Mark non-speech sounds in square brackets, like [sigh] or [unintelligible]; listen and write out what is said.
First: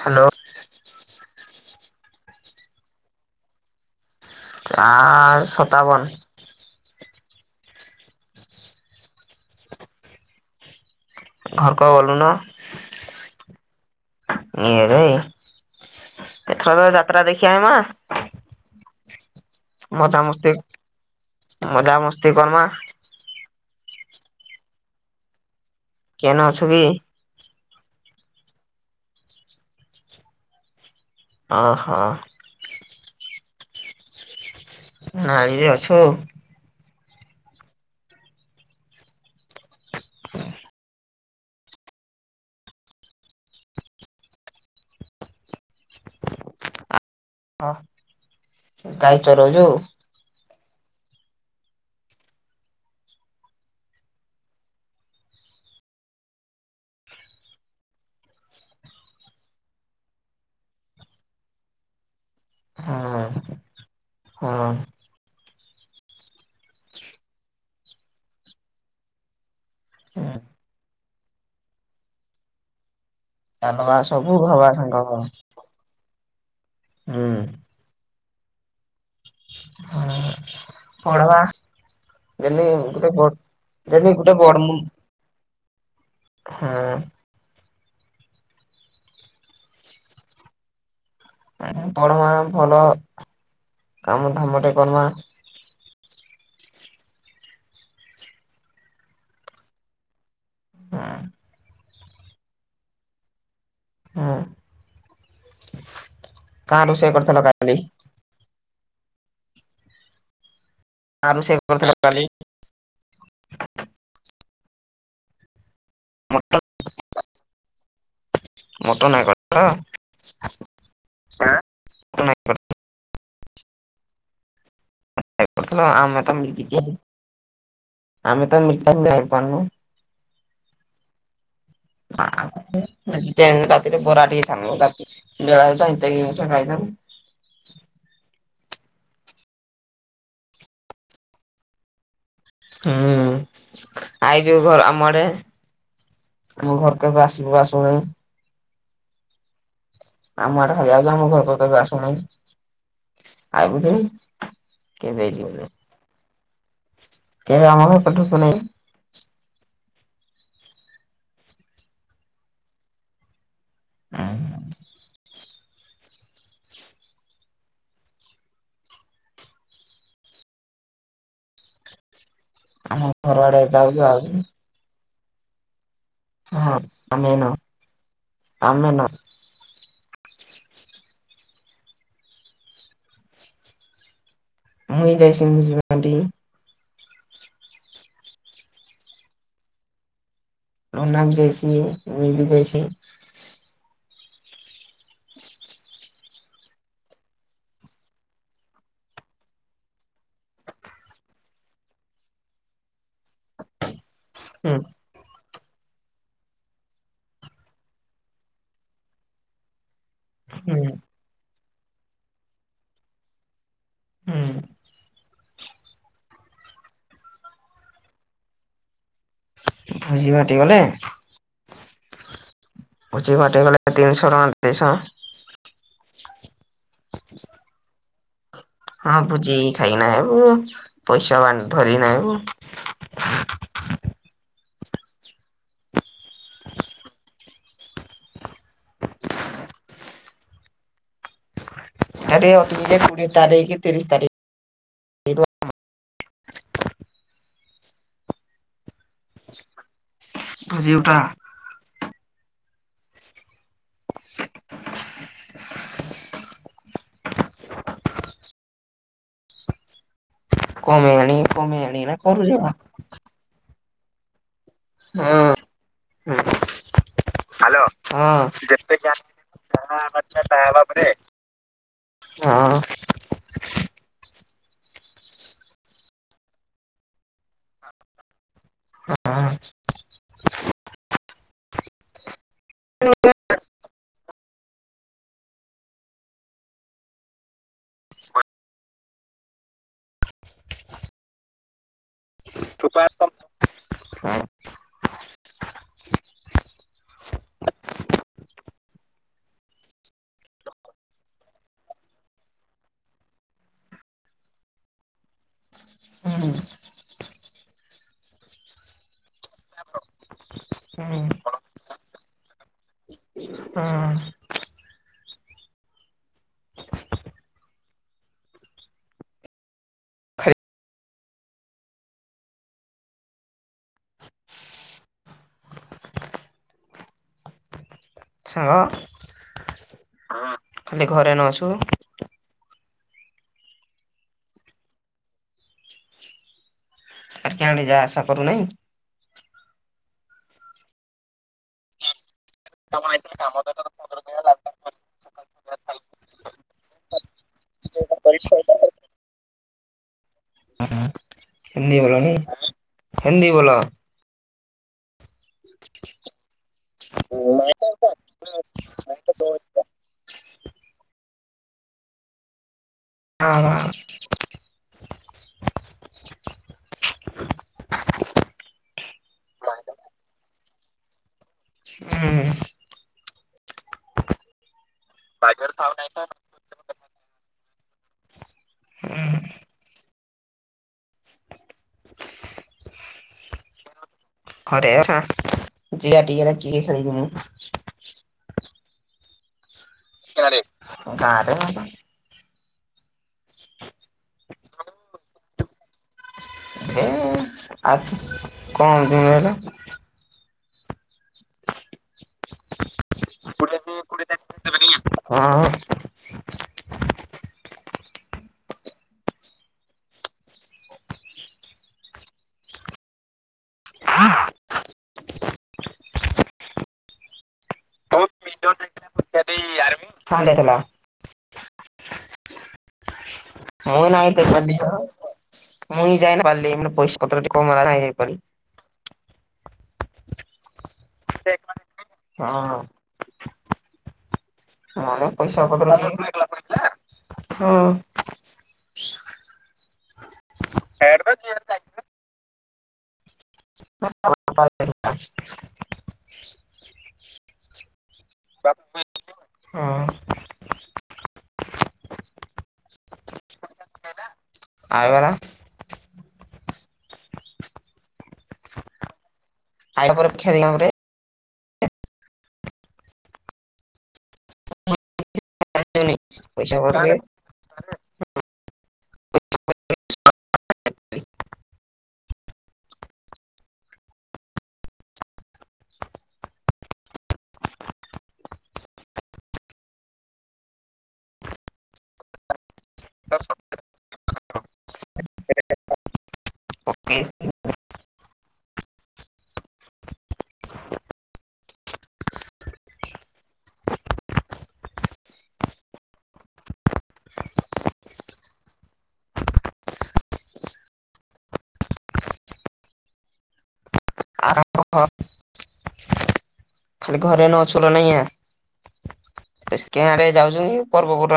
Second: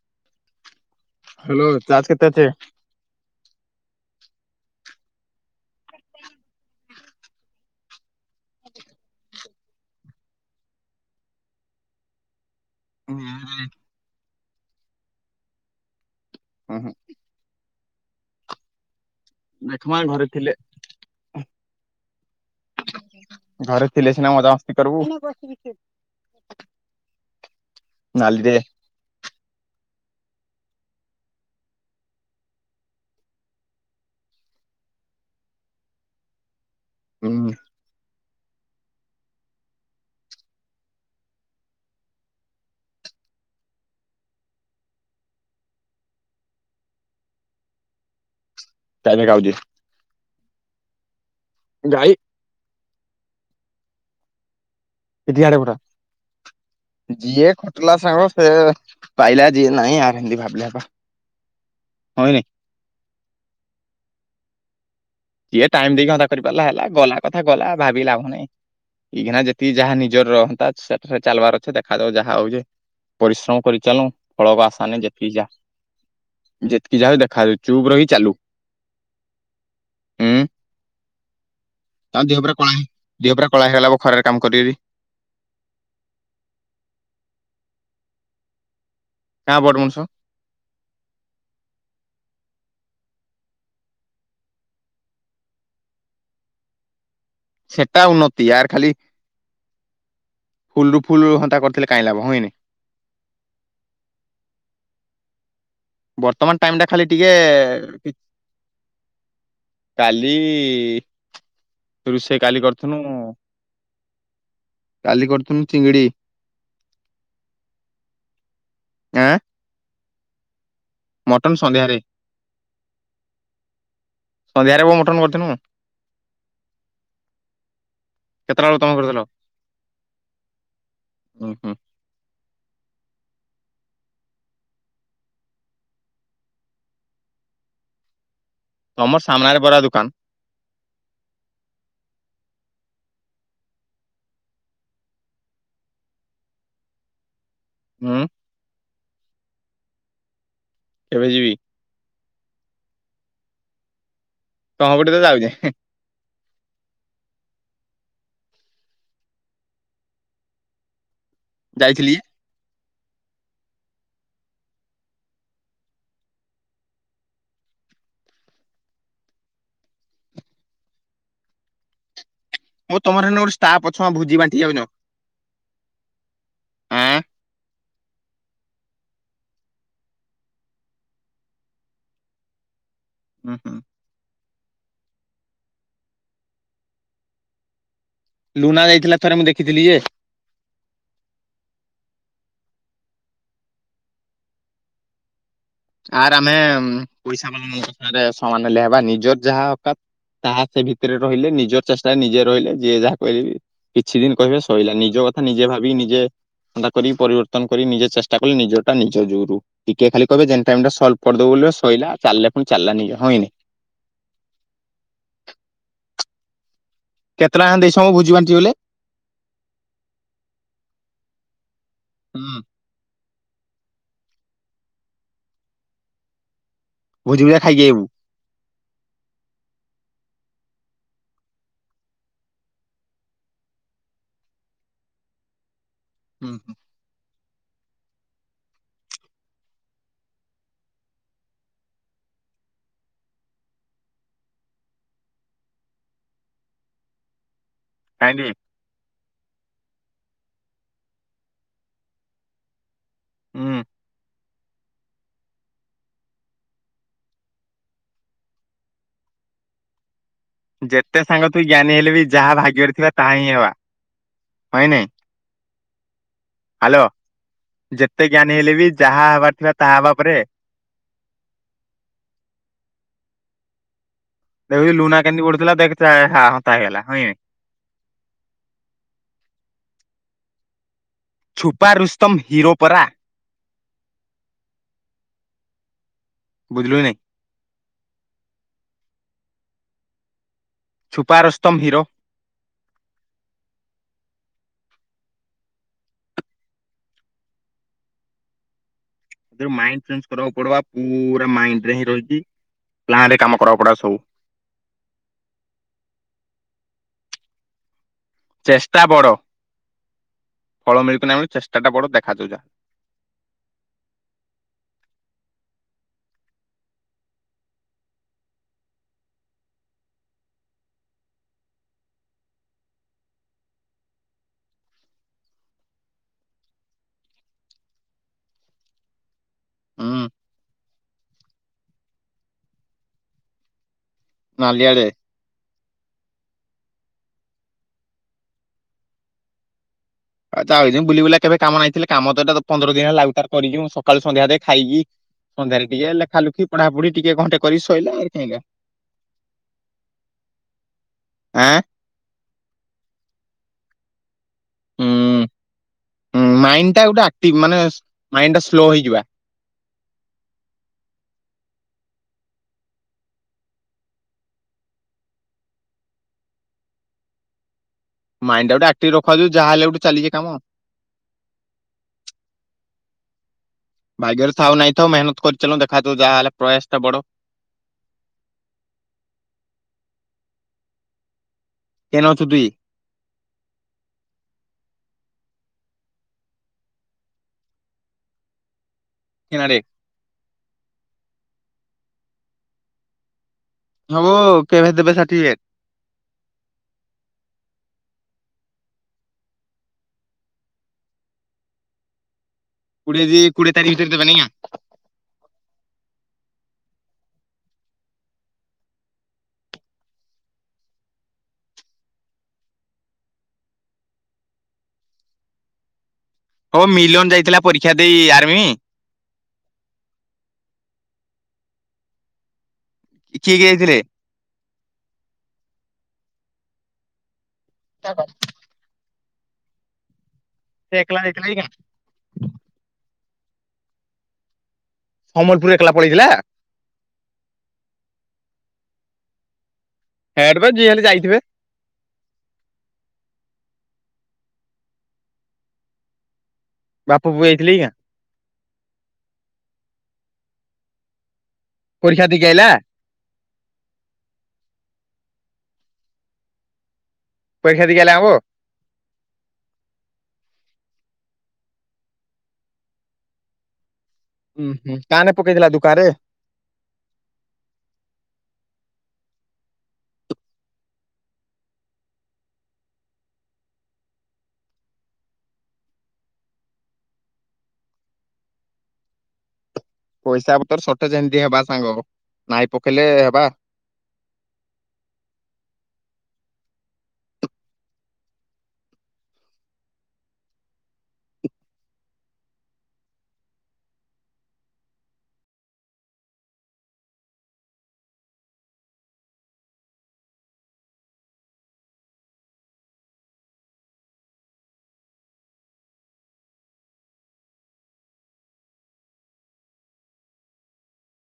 Hello hello charge କେତେ ଅଛି? Charge ସତାବନ। ଘର କ ଗଲୁ ନା [unintelligible] [unintelligible] ଏଥର ଉହୁଁ ଯାତ୍ରା ଦେଖି ଆଈମା? ଦେଖମା ମଜା ଘରେ ଥିଲେ ମସ୍ତି ମଜା ମସ୍ତି କରମା। ଘରେ ଥିଲେ ସିନା ମଜା ମସ୍ତି କରିବୁ। କେଣ ଅଛୁ କି? ନଲିରେ। ଓ ହୋ। ନାଇଁ ରେ ଅଛୁ। ହୁଁ। ହଁ। ଟାଇରେ ଗାଈ ଖାଉଛି ଚରୋଉଚୁ? ଗାଈ ଟି ଆଡେ ପଠା ଯିଏ ଖଟିଲା ସାଙ୍ଗ ସେ ପାଇଲା ଯିଏ ନାଇଁ ଆମିତି ଭାବିଲେ ହେବ ହଁ କି ନାଇଁ? ହଁ ହଁ। ଯିଏ ଟାଇମ ଦେଇକି ଅଧା କରିପାରିଲା ହେଲା ଗଲା କଥା ଗଲା ଭାବିକି ଲାଭ ନାଇଁ ଏଇ ଖିନା ଏ ଯାହା ନିଜର ରହନ୍ତା ଚାଲବାର ଅଛେ ଦେଖା ଦଉ ଯାହା ହଉଚି ପରିଶ୍ରମ କରି ଚାଲବା ଚାଲୁ ସବୁ ଫଳକ ହବା ସାଙ୍ଗ ଆସାନେ ହୁଁ ଯେତିକି ଯାହା ଯେତିକି ଯାହା ଦେଖାଯାଉ ଚୁପ୍ ରହି ଚାଲୁ। ହଁ ହୁଁ ପଢବା ତାଙ୍କ ଦେହ ପୁରା କଳା ହେ ଯେମିତି ଗୋଟେ ଦେହ ପୁରା କଳା ହେଇଗଲା ଯେମିତି ଖରାରେ ଗୋଟେ କାମ ବଡ କରିବି। ହଁ। କା ବଡମଣିଷ ପଢମା ଭଲ କାମ ଧାମ ଟେ କରମା ସେଟା ଉନ୍ନତି ଆରଖାଲି ଫୁଲୁ ଫୁଲୁ ହନ୍ତା କରିଥିଲେ କାଇଁ ଲାଭ ହେଇନି? ହଁ। ବର୍ତ୍ତମାନ ଟାଇମ କାଁ ଟା ଖାଲି ରୋଷେଇ କରିଥିଲ କାଲି ଟିକେ କାଲି ଆ ରଷେଇ କରୁଥିଲ କାଲି? ରୋଷେଇ କରିଥିନୁ କାଲି କରୁଥିଲୁ [unintelligible] ମଟନ ହେ ଆଁ କରିଥିଲ। ମଟନ ସନ୍ଧ୍ୟାରେ ମଟନ ହେ ସନ୍ଧ୍ୟାରେ ବୋ ମଟନ କରିଥିନୁ [unintelligible] ହୁଁ ହୁଁ। ରାତିରେ ବରା ଟିକେ ସ ବେଳାଣି ଖାଇ ତମର ସାମ୍ନାରେ ବରା ଦୋକାନ। ହୁଁ ଆଇ ଯୋଉ ଘର ଆମ ଆଡେ ଆମ ଘର କେବେ ଆସିବୁ ଆସ। [unintelligible] ହୁଁ ଆମର ହଜ କେବେ ଆମ ଯିବି ଘର କେବେ ଆସୁନା। ଆଗୁରୁ ତମ ପଟେ ତ ଯାଉଛି। କେବେ ଆମର [unintelligible] ଯାଇଥିଲି। [unintelligible] ମୁଁ ଆମ ତମର ଘର ଗୋଟେ [unintelligible] ଗୋଟେ ଆଡେ ଷ୍ଟାପ ଯାଉଛୁ ଅଛି ଆଉଛୁ ଭୋଜି ବାଣ୍ଟି ଯାଉନ। ହଁ ଆମେ ନ ଆମେ ନ ହୁଁ ହୁଁ। ମୁଁଇଁ ଯାଇସ ମୁ ମାଟି ଲୁନା ଯାଇଥିଲା ଥରେ ମୁଁ ଦେଖିଥିଲି ଯେ। ରନା ବି ଯାଇଛି ମୁଁ ବି ଯାଇଛି। ଆର୍ ଆମେ ପଇସା ବାଲଙ୍କରେ ସମାନ ଲେହବା ନିଜର ଯାହା ଓକାତ ତାହା ସେ ଭିତରେ ରହିଲେ ନିଜର ଚେଷ୍ଟାରେ ନିଜେ ରହିଲେ ଯିଏ ଯାହା କହିଲେ କିଛି ଦିନ କହିବେ ହୁଁ ସଇଲା ନିଜ କଥା ନିଜେ ଭାବ ନିଜେ [unintelligible] କରି ପରିବର୍ତ୍ତନ କରି ନିଜେ ଚେଷ୍ଟା କଲେ ନିଜ ଟା ନିଜ ଯୋଉରୁ ଟିକେ ଖାଲି ହୁଁ ଟାଇମ ଟା ସଲ୍ କରିଦବ ବୋଲି ଶୋଇଲା ଚାଲିଲେ ପୁଣି ଚାଲିଲା ନିଜ ହନି ହୁଁ। କେତେଟା ଦେଇସ ମୁ ଭୋଜି ବାଣ୍ଟି ଗଲେ। ଭୁଜିିବାଟି ଗଲେ ହୁଁ। ଭୋଜି ବାଟିଗଲେ ତିନିଶହ ଟଙ୍କା ଦୁଶହ ଭୋଜି [unintelligible] ଖାଇକି ଆଇବୁ। ହଁ ଭୋଜି ଖଇକିନା ପଇସା ଧରିକିନା ଆଇବୁ। ହୁଁ ହୁଁ। ଆରେ ଅଟ କି ଯା କୋଡ଼ିଏ ତାରିଖ୍ ତିରିଶ ତାରିଖ୍ କାହିଁକି ଭୋଜି ଉ ଟା ହୁଁ। କମେଇ ଯେତେ ଆଣି ସାଙ୍ଗ ତୁ କମେଇ ଜ୍ଞାନୀ ହେଲେ ଆଣିକିନା ବି ଯାହା କରୁଚି ବା ଭାଗ୍ୟରେ ଥିବା ତାହା ହିଁ ହେବା। [unintelligible] ନାଇଁ ହ୍ୟାଲୋ ହାଲୋ ଯେତେ ଜ୍ଞାନୀ ହିଁ ହେଲେ ବି ଯେତେ ଟା ଯାହା ହେବାର ଥିବା ହେବା [unintelligible] ତାହା ପରେ ହେବା ପରେ ଦେଖ ଲୁନା କେନତି ପଢୁଥିଲା ଦେଖ ହ ହତା ହେଇଗଲା ହଇଁ ହଁ। ଛୁପାରୁୁସ୍ତମ୍। ହିରୋ ପରା। ବୁଝିଲୁ କି ନାଇଁ? Chhupa Rustam hero. Chhupa Rustam [unintelligible] mind change କରିବାକୁ ପଡବା ପୁରା ମାଇଣ୍ଡରେ ହିଁ ରହିଛି ପ୍ଲାନ୍ ରେ କାମ କରିବାକୁ ପଡବା ସବୁ। ହୁଁ। ଚେଷ୍ଟା ବଡ। ଫଳ ମିଳକୁ ନାହିଁ ଚେଷ୍ଟାଟା ବଡ଼ ଦେଖାଯାଉ ଯା ସାଙ୍ଗ ହୁଁ ଖାଲି ଘରେ ନ ଅଛୁ। ନାଲିଆରେ ଆର୍ କାଁଡେ ଯାହା ଆଶା କରୁନାହିଁ। ଆଉ ତା ବୁଲି ବୁଲା କେବେ କାମ ନାଇଥିଲେ କାମ ତଟା ପନ୍ଦର ଦିନ ହେଲା ଲାଉ ଟା କରିଛୁ ସକାଳୁ ସନ୍ଧ୍ୟା ଯା ଖାଇକି ପନ୍ଦାରି ଟିକେ ଲେଖା ଲୁଖି ପଢାପଢି ଟିକେ ଘଣ୍ଟେ କରି ଶୋଇଲେ ଆ କାହିଁକା। ହିନ୍ଦୀ ବୋଲୋନି ହିନ୍ଦୀ ବୋଲୋ। ହୁଁ ମାଇଣ୍ଡ ଟା ଗୋଟେ ଆକ୍ଟିଭ ମାନେ ମାଇଣ୍ଡ ଟା ସ୍ଲୋ ହେଇଯିବା। ହଁ ବା। ମାଇଣ୍ଡ ଟା ଗୋଟେ ଆକ୍ଟିଭ ରଖାଯାଉ ଯାହାହେଲେ ଗୋଟେ ଚାଲିଛି କାମ। ହୁଁ ଭାଗ୍ୟରେ ଥାଉ ନାହିଁ ତ ମେହନତ କରିଚାଲୁଁ, ଦେଖାଯାଉଁ ଯାହାହେଲେ ପ୍ରୟାସ ଟା ବଡ। ହୁଁ କେନ ଅଛୁ ତୁଇ? ଘରେ ଅଛ ଜିଆ ଟିକେରେ କିଏ ଖେଳିକି ମୁଁ କେନାରେ ଗାଁରେ ହବ କେବେ ଦେବେ ସାର୍ଟିଫିକେଟ ଏ ଆଉ କଣ ଦିନ ହେଲା କୋଡ଼ିଏ ଦି କୋଡ଼ିଏ ତାରିଖ ଭିତରେ ଦେବେନି ଆଁ? ହଁ। ହଁ ବା, ମିଲନ ଯାଇଥିଲା ପରୀକ୍ଷା ଦେଇ ଆର୍ମି କଣ ଦେଇଥିଲା? କିଏ କିଏ ଯାଇଥିଲେ ମୁଁ ନାଇଁ ତ ଗଲି, ମୁଁଇ ଯାଇନା ବାଲିମର ପଇସା ପତର ଟିକ୍ କୋଉ ମାରା ହେଇପାରେ। ସେ ଏକଲା ଯାଇଥିଲା କି ହଁ। ମୋର ପଇସା ସମ୍ବଲପୁର ପତ୍ର ଏକଲା ପଳେଇଥିଲା ହଁ। ହଁ ହେଠ ବା ଯିଏ ହେଲେ ଯାଇଥିବେ। ବାପ ପୁଅ ଯାଇଥିଲେ କିଆଁ? ପରୀକ୍ଷା ଦେଇକି ଆଇଲା? ଆଇଗଲା ପରୀକ୍ଷା ଦେଇକି ଆଇଲା ଆବ? [unintelligible] [unintelligible] ପଇସା ପଠାବେ? [unintelligible] ଟିକେ ଖାଲି ଘରେ ନଛ ନାଇଁ କଁ ନିଆ କିଆଁ ଆଡ଼େ ଯାଉଛ ପର୍ବପର୍ବା